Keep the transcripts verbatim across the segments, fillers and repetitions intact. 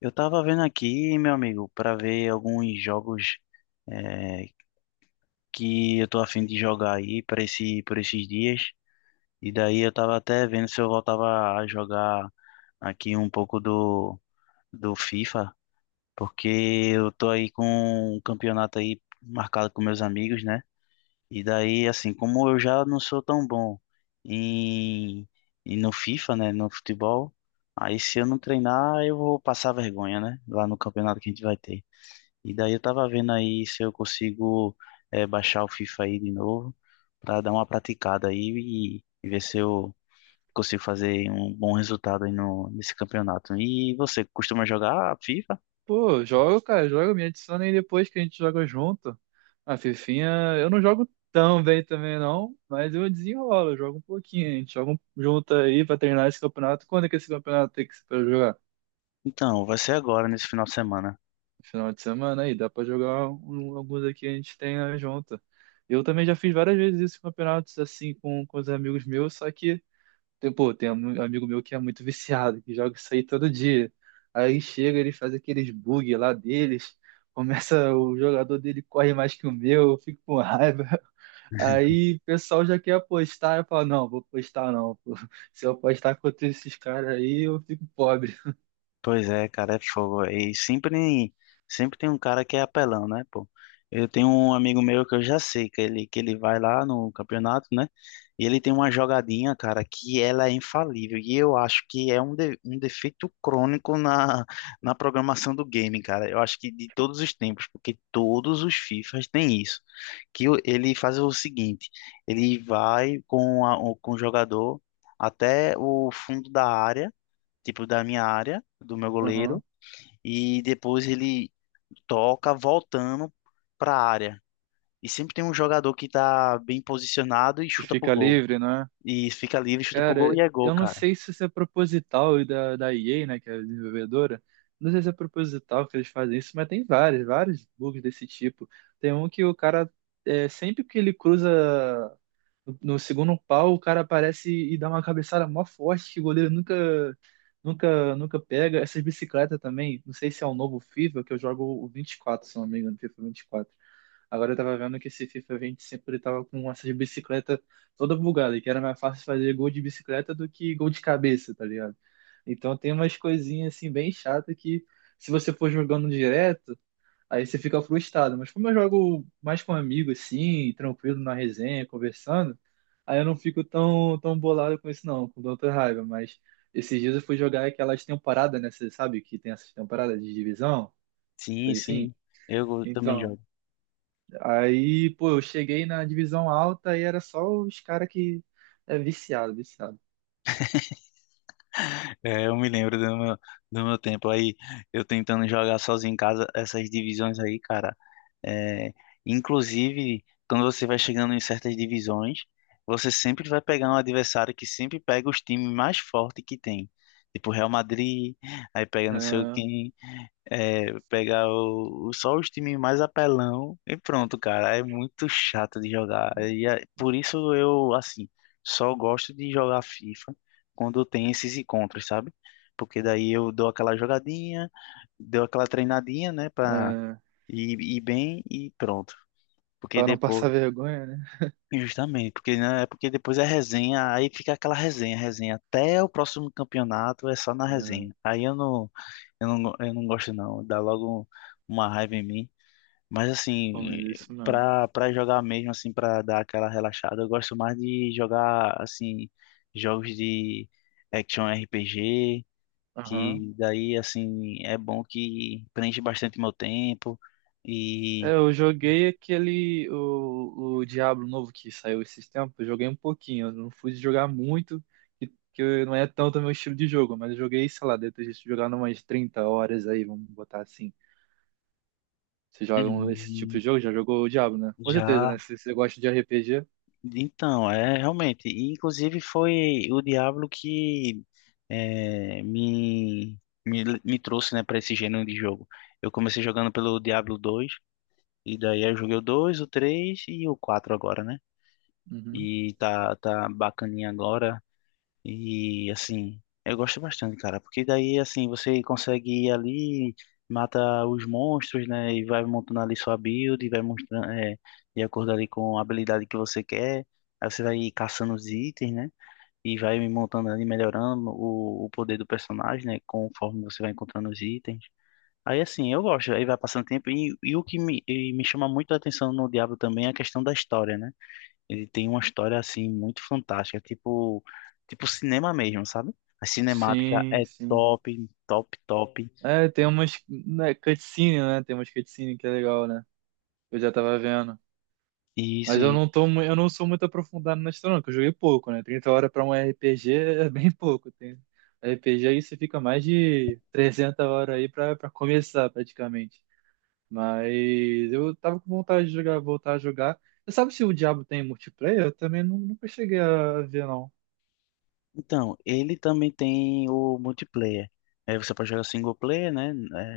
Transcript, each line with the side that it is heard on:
left: Eu tava vendo aqui, meu amigo, para ver alguns jogos, eh, que eu tô afim de jogar aí para esse, por esses dias. E daí eu tava até vendo se eu voltava a jogar aqui um pouco do, do FIFA, porque eu tô aí com um campeonato aí marcado com meus amigos, né? E daí, assim, como eu já não sou tão bom em, em no FIFA, né, no futebol, aí se eu não treinar, eu vou passar vergonha, né, lá no campeonato que a gente vai ter. E daí eu tava vendo aí se eu consigo eh, baixar o FIFA aí de novo para dar uma praticada aí e, e ver se eu consigo fazer um bom resultado aí no, nesse campeonato. E você costuma jogar FIFA?
right: Pô, jogo, cara, joga, me adiciona aí depois que a gente joga junto. A Fifinha, eu não jogo tão bem também não, mas eu desenrolo, eu jogo um pouquinho. A gente joga um- junto aí pra treinar esse campeonato. Quando é que esse campeonato tem que ser pra jogar?
left: Então, vai ser agora, nesse final de semana.
right: Final de semana aí, dá pra jogar um- alguns aqui, a gente treina junto. Eu também já fiz várias vezes isso, campeonatos assim com, com os amigos meus, só que tem, pô, tem um amigo meu que é muito viciado, que joga isso aí todo dia. Aí chega, ele faz aqueles bug lá deles, começa, o jogador dele corre mais que o meu, eu fico com raiva. Aí o pessoal já quer apostar, eu falo, não, vou apostar não, pô. Se eu apostar contra esses caras aí, eu fico pobre.
left: Pois é, cara, é fogo. E sempre, sempre tem um cara que é apelão, né, pô? Eu tenho um amigo meu que eu já sei que ele, que ele vai lá no campeonato, né? E ele tem uma jogadinha, cara, que ela é infalível. E eu acho que é um, de, um defeito crônico na, na programação do game, cara. Eu acho que de todos os tempos, porque todos os FIFAs têm isso. Que o- ele faz o seguinte, ele vai com, a, o- com o jogador até o fundo da área, tipo, da minha área, do meu goleiro,
right: Uhum.
left: e depois ele toca voltando para a área. E sempre tem um jogador que tá bem posicionado e
right: Que
left: chuta pro
right: fica
left: gol.
right: livre, né?
left: E fica livre, chuta pro gol
right: Cara,
left: e é gol,
right: eu não
left: cara.
right: sei se isso é proposital da, da E A, né, que é a desenvolvedora. Não sei se é proposital que eles fazem isso, mas tem vários, vários bugs desse tipo. Tem um que o cara, é, sempre que ele cruza no, no segundo pau, o cara aparece e dá uma cabeçada mó forte que o goleiro nunca, nunca, nunca pega. Essas bicicletas também, não sei se é o novo FIFA, que eu jogo o vinte e quatro, se não me engano, FIFA vinte e quatro. Agora eu tava vendo que esse FIFA vinte e cinco ele tava com essas bicicletas toda bugada, que era mais fácil fazer gol de bicicleta do que gol de cabeça, tá ligado? Então tem umas coisinhas assim bem chata que se você for jogando direto, aí você fica frustrado. Mas como eu jogo mais com amigo assim, tranquilo na resenha, conversando, aí eu não fico tão tão bolado com isso não, com tanta raiva, mas esses dias eu fui jogar aquelas temporadas, né, você sabe que tem essas temporadas de divisão,
left: Sim,
right: coisa assim.
left: sim. Eu também
right: Então,
left: jogo.
right: aí, pô, eu cheguei na divisão alta e era só os caras que é viciado, viciado.
left: É, eu me lembro do meu, do meu tempo aí, eu tentando jogar sozinho em casa essas divisões aí, cara. É, inclusive, quando você vai chegando em certas divisões, você sempre vai pegar um adversário que sempre pega os times mais fortes que tem. Tipo Real Madrid, aí pega não sei
right: Ah,
left: quem, é, pega o, o- só os times mais apelão e pronto, cara. É muito chato de jogar. E é, por isso eu, assim, só gosto de jogar FIFA quando tem esses encontros, sabe? Porque daí eu dou aquela jogadinha, dou aquela treinadinha, né, pra
right: ah,
left: ir, ir bem e pronto. Porque
right: pra não
left: depois,
right: passar vergonha, né?
left: justamente, porque né, é porque depois é resenha, aí fica aquela resenha, resenha até o próximo campeonato é só na
right: Ah,
left: resenha. Aí eu não, eu não, eu não gosto não, dá logo uma raiva em mim. Mas
right: pô,
left: assim,
right: mas é isso mesmo.
left: pra, pra jogar mesmo, assim, pra dar aquela relaxada, eu gosto mais de jogar, assim, jogos de action R P G,
right: Aham.
left: que daí assim é bom que preenche bastante meu tempo
right: É,
left: e
right: eu joguei aquele, o, o Diablo novo que saiu esses tempos, eu joguei um pouquinho, eu não fui jogar muito, que, que eu- não é tanto meu estilo de jogo, mas eu joguei, sei lá, depois de jogar umas trinta horas aí, vamos botar assim. Você joga um- esse tipo
left: hum,
right: de jogo? Já jogou o Diablo, né? Com certeza,
left: já
right: né? Se você gosta de R P G.
left: então é realmente e, inclusive foi o Diablo que é, me, me me trouxe, né, para esse gênero de jogo. Eu comecei jogando pelo Diablo dois, e daí eu joguei o dois, o três e o quatro agora, né. E tá tá bacaninha agora. E assim, eu gosto bastante, cara, porque daí assim você consegue ir ali, mata os monstros, né? E vai montando ali sua build, e vai mostrando, é, de acordo ali com a habilidade que você quer. Aí você vai caçando os itens, né? E vai montando ali, melhorando o, o poder do personagem, né? Conforme você vai encontrando os itens. Aí assim, eu gosto, aí vai passando tempo. E, e o que me, e me chama muito a atenção no Diablo também é a questão da história, né? Ele tem uma história assim muito fantástica, tipo, tipo cinema mesmo, sabe? A cinemática
right: Sim,
left: é
right: sim.
left: top, top, top.
right: É, tem umas, né, cutscene, né? Tem umas cutscene que é legal, né? Eu já tava vendo.
left: E isso,
right: Mas eu não tô, mu- eu não sou muito aprofundado na história, não, que eu joguei pouco, né? Trinta horas pra um R P G é bem pouco. Tem R P G aí você fica mais de trezentas horas aí pra, pra começar, praticamente. Mas eu tava com vontade de jogar, voltar a jogar. Você sabe se o Diablo tem multiplayer? Eu também nu- nunca cheguei a ver,
left: então, ele também tem o multiplayer. É, você pode jogar single player, né?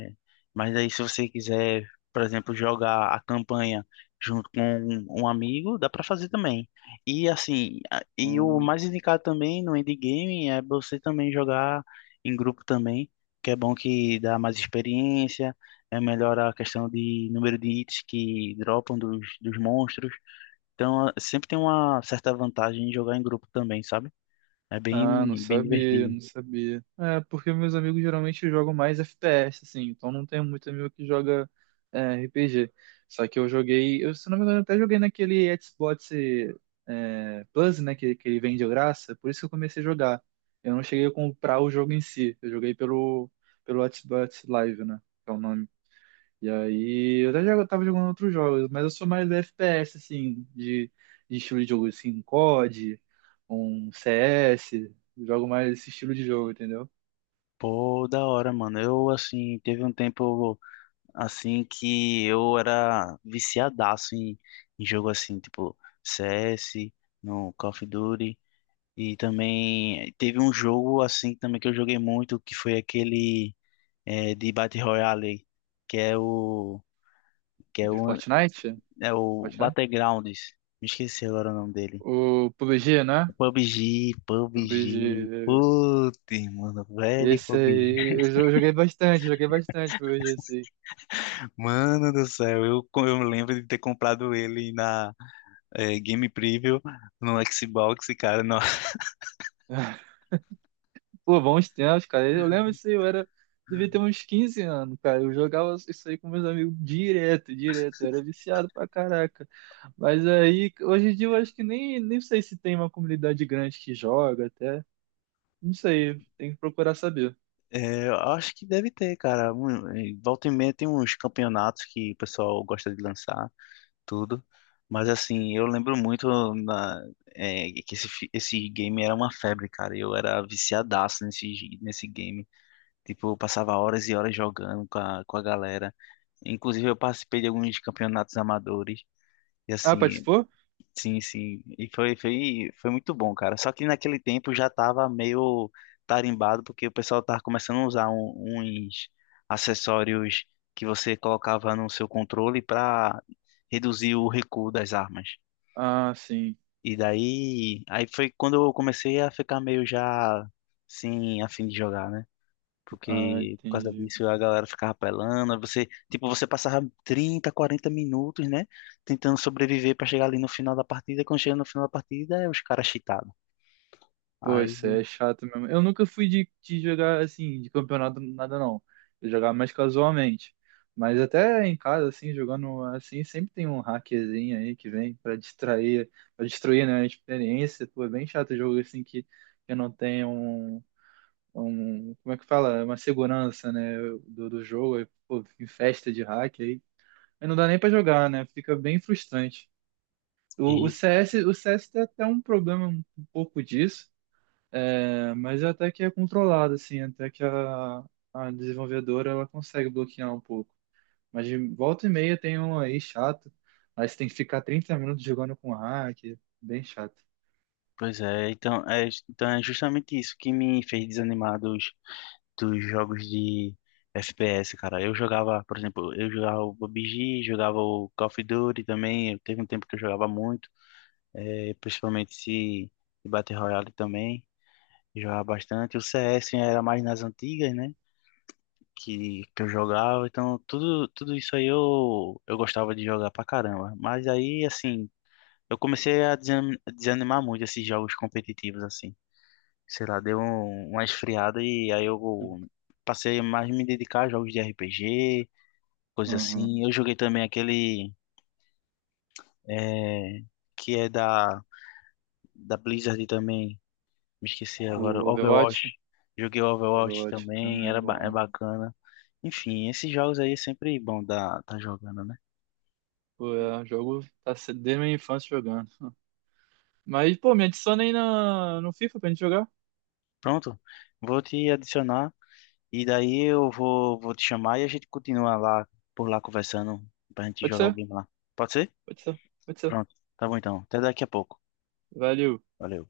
left: É, mas aí se você quiser, por exemplo, jogar a campanha junto com um um amigo, dá para fazer também. E assim, a- e o
right: não.
left: mais indicado também no endgame é você também jogar em grupo também, que é bom que dá mais experiência, é melhor a questão de número de hits que dropam dos, dos monstros. Então, é, sempre tem uma certa vantagem em jogar em grupo também, sabe? É
right: Ah, não
left: bem, bem
right: sabia,
left: divertido.
right: não sabia. É, porque meus amigos geralmente jogam mais F P S, assim, então não tenho muito amigo que joga é, R P G. Só que eu joguei, eu, se não me engano, até joguei naquele Xbox é, Plus, né, que, que ele vem de graça, por isso que eu comecei a jogar. Eu não cheguei a comprar o jogo em si, eu joguei pelo, pelo Xbox Live, né, que é o nome. E aí, eu até já tava jogando outros jogos, mas eu sou mais do F P S, assim, de, de, estilo de jogo, assim, um C O D, um C S, jogo mais esse estilo de jogo, entendeu?
left: Pô, da hora, mano. Eu, assim, teve um tempo, assim, que eu era viciadaço em, em jogo, assim, tipo C S, no Call of Duty. E também teve um jogo, assim, também que eu joguei muito, que foi aquele eh, de Battle Royale, que é o, que é
right: De
left: o,
right: Fortnite?
left: é o
right: Fortnite?
left: Battlegrounds. Me esqueci agora o nome dele.
right: O P U B G, né?
left: P U B G, P U B G.
right: P U B G.
left: Putz, mano, velho,
right: Esse
left: P U B G.
right: aí, eu jo- joguei bastante, joguei bastante pabéji, assim.
left: Mano do céu, eu, co- eu lembro de ter comprado ele na eh, Game Preview no Xbox, cara. No,
right: Pô, bons tempos, cara. Eu lembro isso aí, eu era. Devia ter uns quinze anos, cara. Eu jogava isso aí com meus amigos direto, direto. Eu era viciado pra caraca. Mas aí, hoje em dia, eu acho que nem, nem sei se tem uma comunidade grande que joga até. Não sei, tem que procurar saber.
left: eh, eu acho que deve ter, cara. Um, eh, volta e meia tem uns campeonatos que o pessoal gosta de lançar, tudo. Mas assim, eu lembro muito na, eh, que esse, fi- esse game era uma febre, cara. Eu era viciadaço nesse, gi- nesse game. Tipo, eu passava horas e horas jogando com a, com a galera. Inclusive, eu participei de alguns campeonatos amadores. E
right: Ah,
left: assim,
right: participou?
left: sim, sim. E foi, foi, foi muito bom, cara. Só que naquele tempo já tava meio tarimbado, porque o pessoal tava começando a usar um- uns acessórios que você colocava no seu controle para reduzir o recuo das armas.
right: Ah, sim.
left: E daí, aí foi quando eu comecei a ficar meio já sem a fim de jogar, né?
right: Ah,
left: Porque por causa
right: entendi.
left: disso a galera ficava apelando, aí você, tipo, você passava trinta quarenta minutos, né, tentando sobreviver pra chegar ali no final da partida, e quando chega no final da partida, é os caras cheatados.
right: Pô,
left: Aí,
right: isso é chato mesmo. Eu nunca fui de, de jogar assim, de campeonato, nada não. Eu jogava mais casualmente. Mas até em casa, assim, jogando assim, sempre tem um hackerzinho aí que vem pra distrair, pra destruir, né, a experiência. Pô, é bem chato jogo assim que, que não tem um, um, como é que fala? Uma segurança, né, do, do jogo. Aí, pô, em festa de hack aí. Aí não dá nem pra jogar, né? Fica bem frustrante. O, o
left: isso,
right: C S, o C S tem até um problema um pouco disso, é, mas é até que é controlado, assim, até que a, a desenvolvedora ela consegue bloquear um pouco. Mas de volta e meia tem um aí chato, aí você tem que ficar trinta minutos jogando com hack, bem chato.
left: pois é, então é, então é justamente isso que me fez desanimar dos, dos jogos de F P S, cara. Eu jogava, por exemplo, eu jogava o P U B G, jogava o Call of Duty também, teve um tempo que eu jogava muito, é, principalmente se de Battle Royale também. Jogava bastante. O C S era mais nas antigas, né? Que, que eu jogava. Então, tudo, tudo isso aí eu, eu gostava de jogar pra caramba. Mas aí, assim, eu comecei a desani- desanimar muito esses jogos competitivos, assim. Sei lá, deu um- uma esfriada e aí eu passei mais a me dedicar a jogos de R P G, coisa
right: Uhum.
left: assim. Eu joguei também aquele eh, que é da, da Blizzard também. Me esqueci agora.
right: O Overwatch?
left: Overwatch. Joguei Overwatch
right: Overwatch
left: também,
right: também é
left: era ba- é
right: bom.
left: bacana. Enfim, esses jogos aí é sempre bom dar tá jogando, né?
right: Pô, é, o jogo tá se- desde minha infância jogando. Mas, pô, me adiciona aí na, no FIFA pra gente jogar.
left: Pronto, vou te adicionar e daí eu vou, vou te chamar e a gente continua lá por lá conversando pra gente
right: Pode
left: jogar o
right: ser,
left: game lá. Pode ser?
right: pode ser, pode ser.
left: Pronto, tá bom então. Até daqui a pouco.
right: Valeu.
left: Valeu.